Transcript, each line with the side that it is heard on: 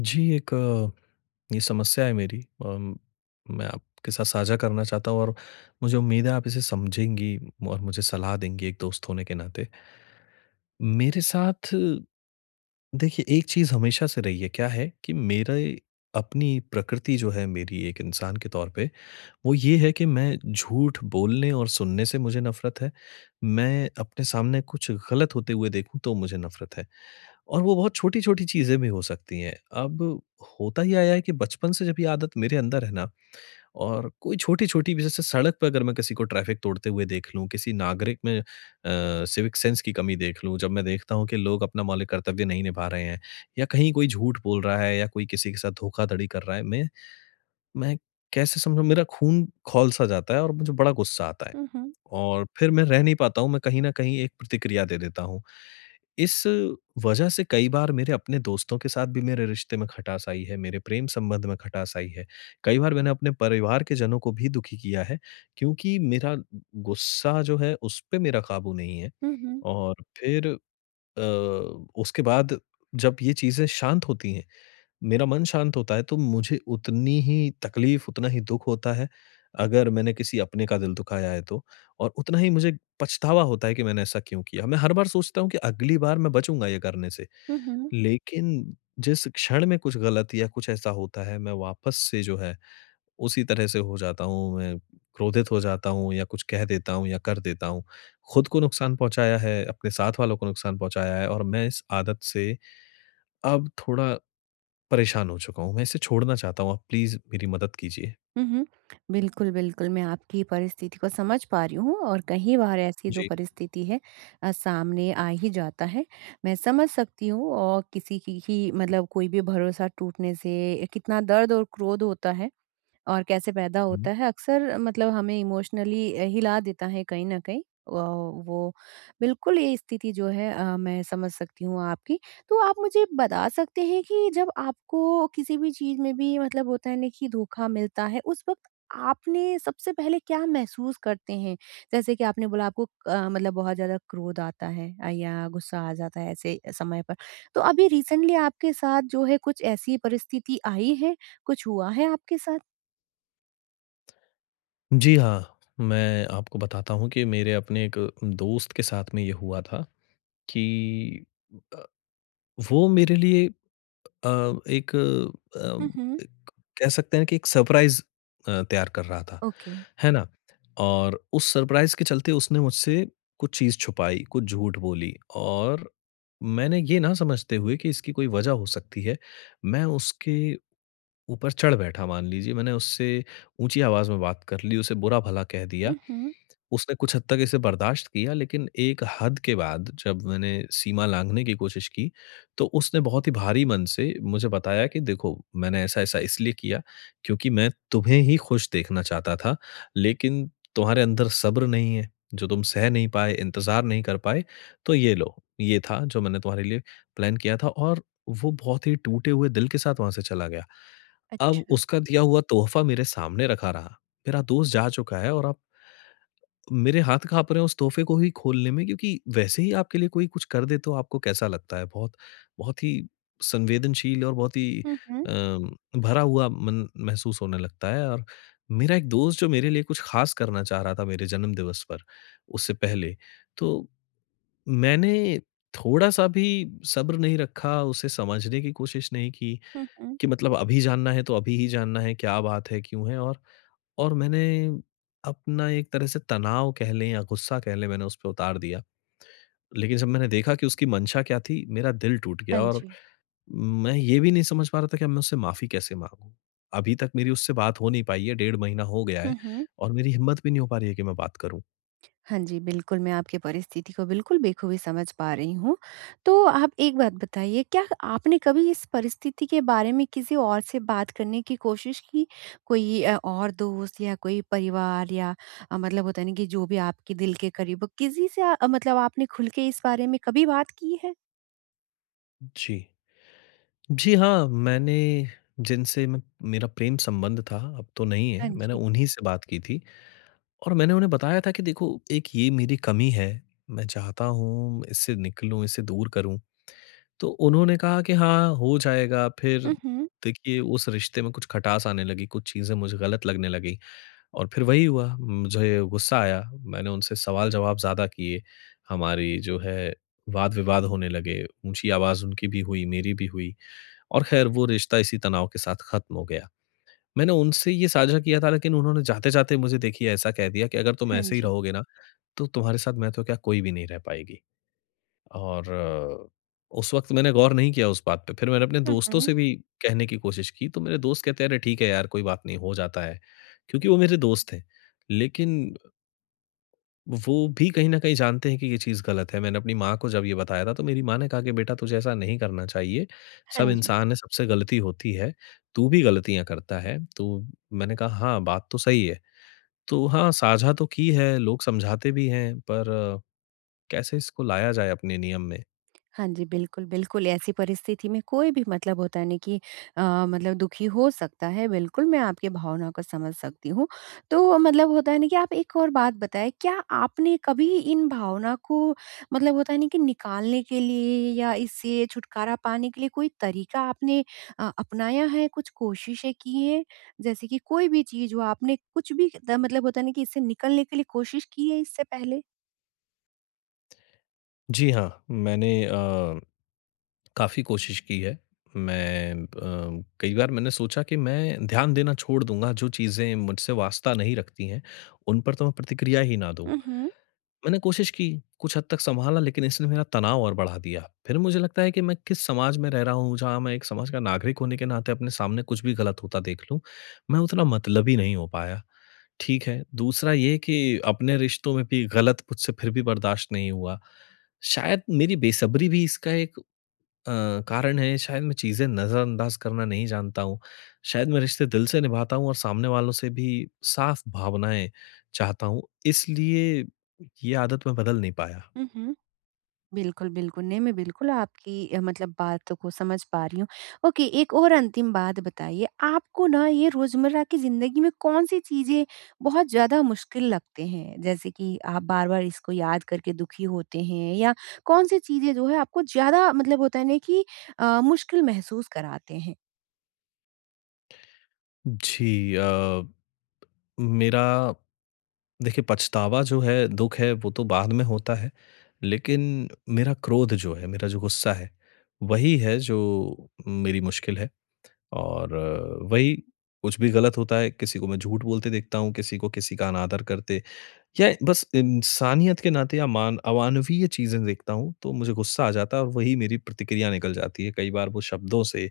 left: जी। ये समस्या है मेरी। अम, मैं आपके साथ साझा करना चाहता हूँ और मुझे उम्मीद है आप इसे समझेंगी और मुझे सलाह देंगी एक दोस्त होने के नाते। मेरे साथ, देखिए, एक चीज़ हमेशा से रही है, क्या है कि मेरे अपनी प्रकृति जो है मेरी एक इंसान के तौर पे, वो ये है कि मैं झूठ बोलने और सुनने से मुझे नफ़रत है। मैं अपने सामने कुछ गलत होते हुए देखूँ तो मुझे नफ़रत है, और वो बहुत छोटी-छोटी चीज़ें भी हो सकती हैं। अब होता ही आया है कि बचपन से जब ये आदत मेरे अंदर है ना, और कोई छोटी-छोटी भी, जैसे सड़क पे अगर मैं किसी को ट्रैफ़िक तोड़ते हुए देख लूँ, किसी नागरिक में सिविक सेंस की कमी देख लूँ, जब मैं देखता हूँ कि लोग अपना मौलिक कर्तव्य नहीं निभा रहे हैं या कहीं कोई झूठ बोल रहा है या कोई किसी के साथ धोखाधड़ी कर रहा है, मैं कैसे समझाऊँ, मेरा खून खौल-सा जाता है और मुझे बड़ा गुस्सा आता है।
right: हुँ, हुँ।
left: और फिर मैं रह नहीं पाता हूँ, मैं कहीं न कहीं एक प्रतिक्रिया दे देता हूँ। इस वजह से कई बार मेरे अपने दोस्तों के साथ भी मेरे रिश्ते में खटास आई है, मेरे प्रेम संबंध में खटास आई है। कई बार मैंने अपने परिवार के जनों को भी दुखी किया है, क्योंकि मेरा गुस्सा जो है, उस पे मेरा काबू नहीं है।
right: हुँ, हुँ।
left: और फिर उसके बाद, जब ये चीज़ें शांत होती हैं, मेरा मन शांत होता है, तो मुझे उतनी ही तकलीफ, उतना ही दुःख होता है, अगर मैंने किसी अपने का दिल दुखाया है तो, और उतना ही मुझे पछतावा होता है कि मैंने ऐसा क्यों किया। मैं हर बार सोचता हूँ कि अगली बार मैं बचूँगा ये करने से,
right: हुँ, हुँ।
left: लेकिन जिस क्षण में कुछ गलत या कुछ ऐसा होता है, मैं वापस से जो है उसी तरह से हो जाता हूँ, मैं क्रोधित हो जाता हूँ या कुछ कह देता हूँ या कर देता हूँ। खुद को नुकसान पहुँचाया है, अपने साथ वालों को नुकसान पहुँचाया है, और मैं इस आदत से अब थोड़ा परेशान हो चुका हूँ, मैं इसे छोड़ना चाहता हूँ, आप प्लीज़ मेरी मदद कीजिए।
right: हुँ, हुँ। बिल्कुल, बिल्कुल, मैं आपकी परिस्थिति को समझ पा रही हूँ, और कई बार ऐसी जो
left: जी।
right: परिस्थिति है सामने आ ही जाता है। मैं समझ सकती हूँ, और किसी की ही मतलब कोई भी भरोसा टूटने से कितना दर्द और क्रोध होता है। और कैसे पैदा
left: हुँ।
right: होता है, अक्सर मतलब हमें इमोशनली हिला देता है कहीं न कहीं। वो बिल्कुल ये स्थिति जो है मैं समझ सकती हूँ आपकी। तो आप मुझे बता सकते हैं कि जब आपको किसी भी चीज़ में भी मतलब होता है ना कि धोखा मिलता है, उस वक़्त आपने सबसे पहले क्या महसूस करते हैं? जैसे कि आपने बोला, आपको मतलब बहुत ज़्यादा क्रोध आता है, या गुस्सा आ जाता है ऐसे समय पर। तो अभी रिसेंटली आपके साथ जो है कुछ ऐसी परिस्थिति आई है? कुछ हुआ है आपके साथ?
left: जी हाँ, मैं आपको बताता हूँ कि मेरे अपने एक दोस्त के साथ में ये हुआ था कि अ, वो मेरे लिए, अ, एक
right: हुँ, हुँ।
left: अ, कह सकते हैं कि एक सरप्राइज़ तैयार कर रहा था,
right: ओके।
left: है ना? और उस सरप्राइज़ के चलते उसने मुझसे कुछ चीज़ छुपाई, कुछ झूठ बोली, और मैंने ये ना समझते हुए कि इसकी कोई वजह हो सकती है, मैं उसके ऊपर चढ़ बैठा, मान लीजिए मैंने उससे ऊँची आवाज़ में बात कर ली, उसे बुरा-भला कह दिया।
right: हुँ, हुँ।
left: उसने कुछ हद तक इसे बर्दाश्त किया, लेकिन एक हद के बाद जब मैंने सीमा लाँघने की कोशिश की, तो उसने बहुत ही भारी मन से मुझे बताया कि देखो, मैंने ऐसा-ऐसा इसलिए किया क्योंकि मैं तुम्हें ही खुश देखना चाहता था, लेकिन तुम्हारे अंदर सब्र नहीं है, जो तुम सह नहीं पाए, इंतज़ार नहीं कर पाए, तो ये लो, ये था जो मैंने तुम्हारे लिए प्लान किया था। और वो बहुत ही टूटे हुए दिल के साथ वहाँ से चला गया। अब
right: अच्छा।
left: उसका दिया हुआ तोहफ़ा मेरे सामने रखा रहा, मेरा दोस्त जा चुका है, और अब मेरे हाथ काँप रहे हैं उस तोहफ़े को ही खोलने में, क्योंकि वैसे ही आपके लिए कोई कुछ कर दे तो आपको कैसा लगता है? बहुत बहुत ही संवेदनशील और बहुत ही
right: हुँ, हुँ।
left: अ, भरा हुआ मन महसूस होने लगता है। और मेरा एक दोस्त जो मेरे लिए कुछ ख़ास करना चाह रहा था, मेरे जन्मदिवस पर, उससे पहले, तो मैंने थोड़ा-सा भी सब्र नहीं रखा, उसे समझने की कोशिश नहीं की,
right: हुँ, हुँ।
left: कि मतलब अभी जानना है तो अभी ही जानना है, क्या बात है, क्यों है, और मैंने अपना एक तरह से तनाव कह लें या गुस्सा कह लें, मैंने उस पे उतार दिया। लेकिन जब मैंने देखा कि उसकी मंशा क्या थी, मेरा दिल टूट
right: हाँ
left: गया, और
right: जी।
left: मैं ये भी नहीं समझ पा रहा था कि अब मैं उससे माफ़ी कैसे माँगूँ? अभी तक मेरी उससे बात हो नहीं पाई है, डेढ़ महीना हो गया
right: हुँ,
left: है,
right: हुँ।
left: और मेरी हिम्मत भी नहीं हो पा रही है कि मैं बात करूँ।
right: हाँ जी, बिल्कुल, मैं आपकी परिस्थिति को बिल्कुल बखूबी समझ पा रही हूँ। तो आप एक बात बताइए, क्या आपने कभी इस परिस्थिति के बारे में किसी और से बात करने की कोशिश की? कोई और दोस्त या कोई परिवार, या मतलब होता है ना कि जो भी आपके दिल के करीब हो, किसी से मतलब आपने खुल के इस बारे में कभी बात की है?
left: जी। जी हाँ, मैंने जिनसे म मेरा प्रेम संबंध था, अब तो नहीं
right: हाँ
left: है, मैंने
right: जी।
left: उन्हीं से बात की थी, और मैंने उन्हें बताया था कि देखो, एक ये मेरी कमी है, मैं चाहता हूँ इससे निकलूँ, इससे दूर करूँ। तो उन्होंने कहा कि हाँ, हो जाएगा, फिर
right: हुँ, हुँ।
left: देखिए उस रिश्ते में कुछ खटास आने लगी, कुछ चीज़ें मुझे गलत लगने लगी, और फिर वही हुआ, मुझे गुस्सा आया, मैंने उनसे सवाल-जवाब ज़्यादा किए, हमारी जो है वाद-विवाद होने लगे, ऊँची आवाज़ उनकी भी हुई, मेरी भी हुई, और ख़ैर वो रिश्ता इसी तनाव के साथ ख़त्म हो गया। मैंने उनसे ये साझा किया था, लेकिन उन्होंने जाते-जाते मुझे देखिए ऐसा कह दिया कि अगर तुम
right: हाँ
left: ऐसे ही
right: जी।
left: रहोगे ना, तो तुम्हारे साथ मैं तो क्या, कोई भी नहीं रह पाएगी। और उस वक़्त मैंने गौर नहीं किया उस बात पे, फिर मैंने अपने
right: हुँ,
left: दोस्तों
right: हुँ।
left: से भी कहने की कोशिश की, तो मेरे दोस्त कहते हैं, "अरे! ठीक है यार, कोई बात नहीं, हो जाता है।" क्योंकि वो मेरे दोस्त हैं। लेकिन वो भी कहीं न कहीं जानते हैं कि ये चीज़ गलत है। मैंने अपनी माँ को जब ये बताया था, तो मेरी माँ ने कहा कि, "बेटा, तुझे ऐसा नहीं करना चाहिए।
right: हाँ
left: सब
right: जी।
left: इंसान हैं, सबसे गलती होती है। तू भी गलतियाँ करता है।" तो मैंने कहा, "हाँ, बात तो सही है।" तो हाँ, साझा तो की है, लोग समझाते भी हैं, पर कैसे इसको लाया जाए अपने नियम में?
right: हाँ जी, बिल्कुल, बिल्कुल, ऐसी परिस्थिति में कोई भी मतलब होता है ना कि अ, मतलब दुखी हो सकता है, बिल्कुल मैं आपकी भावना को समझ सकती हूँ। तो मतलब होता है ना कि आप एक और बात बताएँ, क्या आपने कभी इन भावना को मतलब होता है ना कि निकालने के लिए या इससे छुटकारा पाने के लिए कोई तरीका आपने अपनाया है, कुछ कोशिशें की हैं? जैसे कि कोई भी चीज़ हो, आपने कुछ भी द मतलब होता है ना कि इससे निकलने के लिए कोशिश की है इससे पहले?
left: जी हाँ, मैंने काफ़ी कोशिश की है। मैं कई बार मैंने सोचा कि मैं ध्यान देना छोड़ दूँगा, जो चीज़ें मुझसे वास्ता नहीं रखती हैं, उन पर तो मैं प्रतिक्रिया ही ना दूँ।
right: हुँ, हुँ।
left: मैंने कोशिश की, कुछ हद तक सँभाला, लेकिन इसने मेरा तनाव और बढ़ा दिया। फिर मुझे लगता है कि मैं किस समाज में रह रहा हूँ, जहाँ मैं एक समाज का नागरिक होने के नाते अपने सामने कुछ भी गलत होता देख लूँ, मैं उतना मतलबी नहीं हो पाया। ठीक है, दूसरा ये कि अपने रिश्तों में भी गलत मुझसे फिर भी बर्दाश्त नहीं हुआ। शायद मेरी बेसब्री भी इसका एक अ, कारण है, शायद मैं चीज़ें नज़रअंदाज करना नहीं जानता हूँ। शायद मैं रिश्ते दिल से निभाता हूँ और सामने वालों से भी साफ़ भावनाएँ चाहता हूँ, इसलिए ये आदत मैं बदल नहीं पाया।
right: हुँ, हुँ। बिल्कुल, बिल्कुल। नहीं, मैं बिल्कुल आपकी मतलब बातों को समझ पा रही हूँ। ओके, एक और अंतिम बात बताइए, आपको ना ये रोज़मर्रा की ज़िंदगी में कौन-सी चीज़ें बहुत ज़्यादा मुश्किल लगते हैं? जैसे कि आप बार-बार इसको याद करके दुखी होते हैं, या कौन-सी चीज़ें जो है आपको ज़्यादा मतलब होता है ना कि मुश्किल महसूस कराते हैं?
left: जी मेरा, देखिए, पछतावा जो है, दुःख है वो तो बाद में होता है, लेकिन मेरा क्रोध जो है, मेरा जो गुस्सा है, वही है जो मेरी मुश्किल है। और वही, कुछ भी गलत होता है, किसी को मैं झूठ बोलते देखता हूँ, किसी को किसी का अनादर करते या बस इंसानियत के नाते या मान अमानवीय चीज़ें देखता हूँ, तो मुझे गुस्सा आ जाता है और वही मेरी प्रतिक्रिया निकल जाती है। कई बार वो शब्दों से,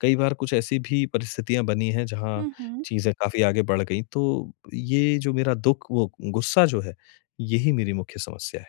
left: कई बार कुछ ऐसी भी परिस्थितियाँ बनी हैं जहाँ
right: हुँ, हुँ।
left: चीज़ें काफ़ी आगे बढ़ गईं। तो ये जो मेरा दुःख, वो गुस्सा जो है, यही मेरी मुख्य समस्या है।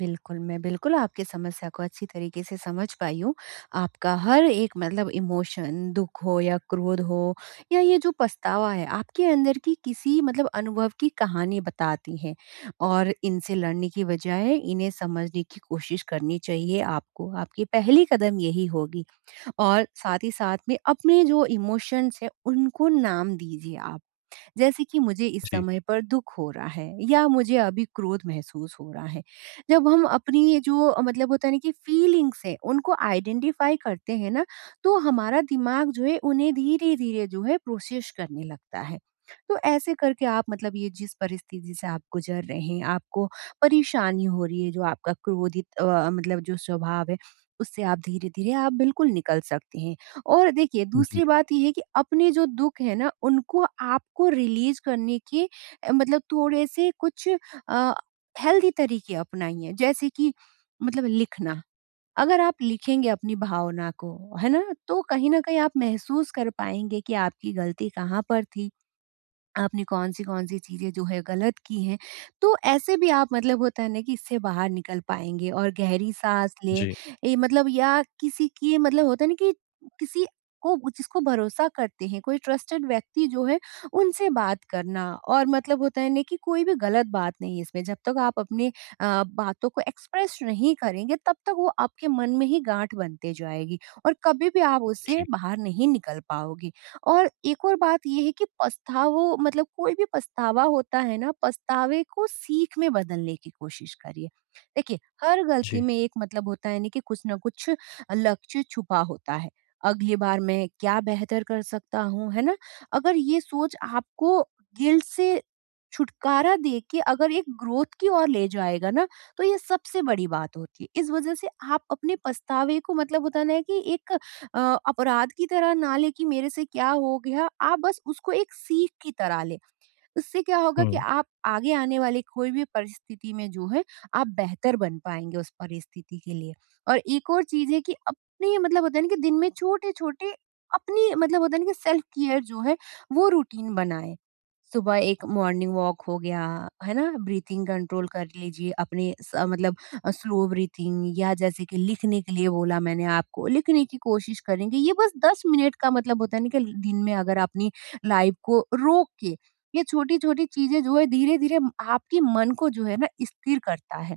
right: बिल्कुल, मैं बिल्कुल आपकी समस्या को अच्छी तरीके से समझ पाई हूँ। आपका हर एक मतलब इमोशन, दुःख हो या क्रोध हो या ये जो पछतावा है, आपके अंदर की किसी मतलब अनुभव की कहानी बताती है, और इनसे लड़ने की बजाय इन्हें समझने की कोशिश करनी चाहिए आपको। आपकी पहली कदम यही होगी, और साथ ही साथ में अपने जो इमोशंस हैं, उनको नाम दीजिए आप। जैसे कि, मुझे इस
left: जी।
right: समय पर दुख हो रहा है, या मुझे अभी क्रोध महसूस हो रहा है। जब हम अपनी जो मतलब होता है ना कि फीलिंग्स हैं उनको आइडेंटिफाई करते हैं ना, तो हमारा दिमाग जो है उन्हें धीरे-धीरे जो है प्रोसेस करने लगता है। तो ऐसे करके आप मतलब ये जिस परिस्थिति से आप गुज़र रहे हैं, आपको परेशानी हो रही है, जो आपका क्रोधित मतलब जो स्वभाव है, उससे आप धीरे-धीरे आप बिल्कुल निकल सकते हैं। और देखिए,
left: जी।
right: दूसरी बात ये है कि अपने जो दुःख है ना उनको आपको रिलीज़ करने के मतलब थोड़े से कुछ अ, हेल्दी तरीके अपनाइए, जैसे कि मतलब लिखना। अगर आप लिखेंगे अपनी भावना को, है ना? तो कहीं न कहीं आप महसूस कर पाएँगे कि आपकी गलती कहाँ पर थी। आपने कौन-सी, कौन-सी चीज़ें जो है गलत की हैं, तो ऐसे भी आप मतलब होता है ना कि इससे बाहर निकल पाएँगे, और गहरी साँस लें।
left: जी, जी,
right: ये मतलब, या किसी की मतलब होता है ना कि किसी को जिसको भरोसा करते हैं, कोई ट्रस्टेड व्यक्ति जो है, उनसे बात करना, और मतलब होता है ना कि कोई भी गलत बात नहीं है इसमें। जब तक आप अपने बातों को एक्सप्रेस नहीं करेंगे, तब तक वो आपके मन में ही गाँठ बनते जाएगी, और कभी भी आप उससे
left: जी,
right: बाहर नहीं निकल पाओगे। और एक और बात ये है कि पछतावो मतलब कोई भी पछतावा होता है ना, पछतावे को सीख में बदलने की कोशिश करिए। देखिए, हर गलती
left: जी।
right: में एक मतलब होता है ना कि कुछ ना कुछ लक्ष्य छुपा होता है। अगली बार मैं क्या बेहतर कर सकता हूँ, है ना? अगर ये सोच आपको गिल्ट से छुटकारा देके अगर एक ग्रोथ की ओर ले जाएगा ना, तो ये सबसे बड़ी बात होती है। इस वजह से आप अपने पछतावे को मतलब होता है ना है कि एक अ, अपराध की तरह ना ले कि मेरे से क्या हो गया। आप बस उसको एक सीख की तरह ले। उससे क्या होगा कि
left: हुँ।
right: आप आगे आने वाली कोई भी परिस्थिति में जो है आप बेहतर बन पाएंगे उस परिस्थिति के लिए। और एक और चीज है कि अपने मतलब होता है ना कि दिन में छोटे छोटे, अपनी मतलब होता है ना कि सेल्फ केयर जो है, वो रूटीन बनाए। सुबह एक मॉर्निंग वॉक हो गया, है ना? ब्रीथिंग कंट्रोल कर लीजिए, अपने मतलब स्लो ब्रीथिंग, या जैसे कि लिखने के लिए बोला मैंने आपको, लिखने की कोशिश करेंगे। ये बस 10 मिनट का मतलब होता है ना कि दिन में, अगर अपनी लाइफ को रोक के ये छोटी-छोटी चीज़ें जो है धीरे-धीरे म आपके मन को जो है ना स्थिर करता है।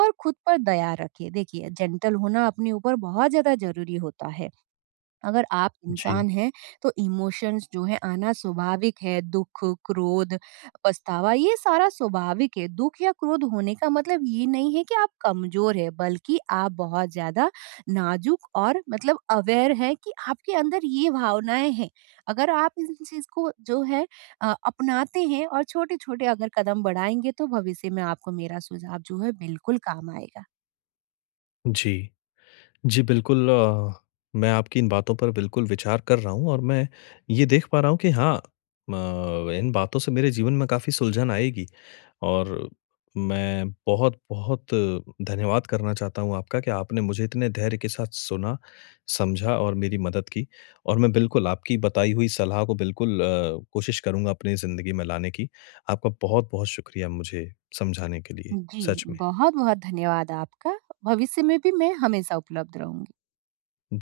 right: और खुद पर दया रखिए। देखिए, जेंटल होना अपने ऊपर बहुत ज़्यादा ज़रूरी होता है। अगर आप
left: जी,
right: इंसान हैं, तो इमोशंस जो है आना स्वाभाविक है। दुःख, क्रोध, पछतावा, ये सारा स्वाभाविक है। दुःख या क्रोध होने का मतलब ये नहीं है कि आप कमज़ोर हैं, बल्कि आप बहुत ज़्यादा नाज़ुक और मतलब अवेयर हैं कि आपके अंदर ये भावनाएँ हैं। अगर आप इन चीज़ को जो है अपनाते हैं और छोटे-छोटे अगर कदम बढ़ाएँगे, तो भविष्य में आपको मेरा सुझाव जो है बिल्कुल काम आएगा।
left: जी। जी, बिल्कुल। मैं आपकी इन बातों पर बिल्कुल विचार कर रहा हूँ और मैं ये देख पा रहा हूँ कि हाँ, इन बातों से मेरे जीवन में काफ़ी सुलझन आएगी, और मैं बहुत-बहुत धन्यवाद करना चाहता हूँ आपका कि आपने मुझे इतने धैर्य के साथ सुना, समझा और मेरी मदद की, और मैं बिल्कुल आपकी बताई हुई सलाह को बिल्कुल, कोशिश करूँगा अपनी ज़िंदगी में लाने की। आपका बहुत-बहुत शुक्रिया मुझे समझाने के लिए,
right: जी,
left: सच में।
right: बहुत बहुत धन्यवाद आपका। भविष्य में भी मैं हमेशा उपलब्ध रहूंगी।
left: जी।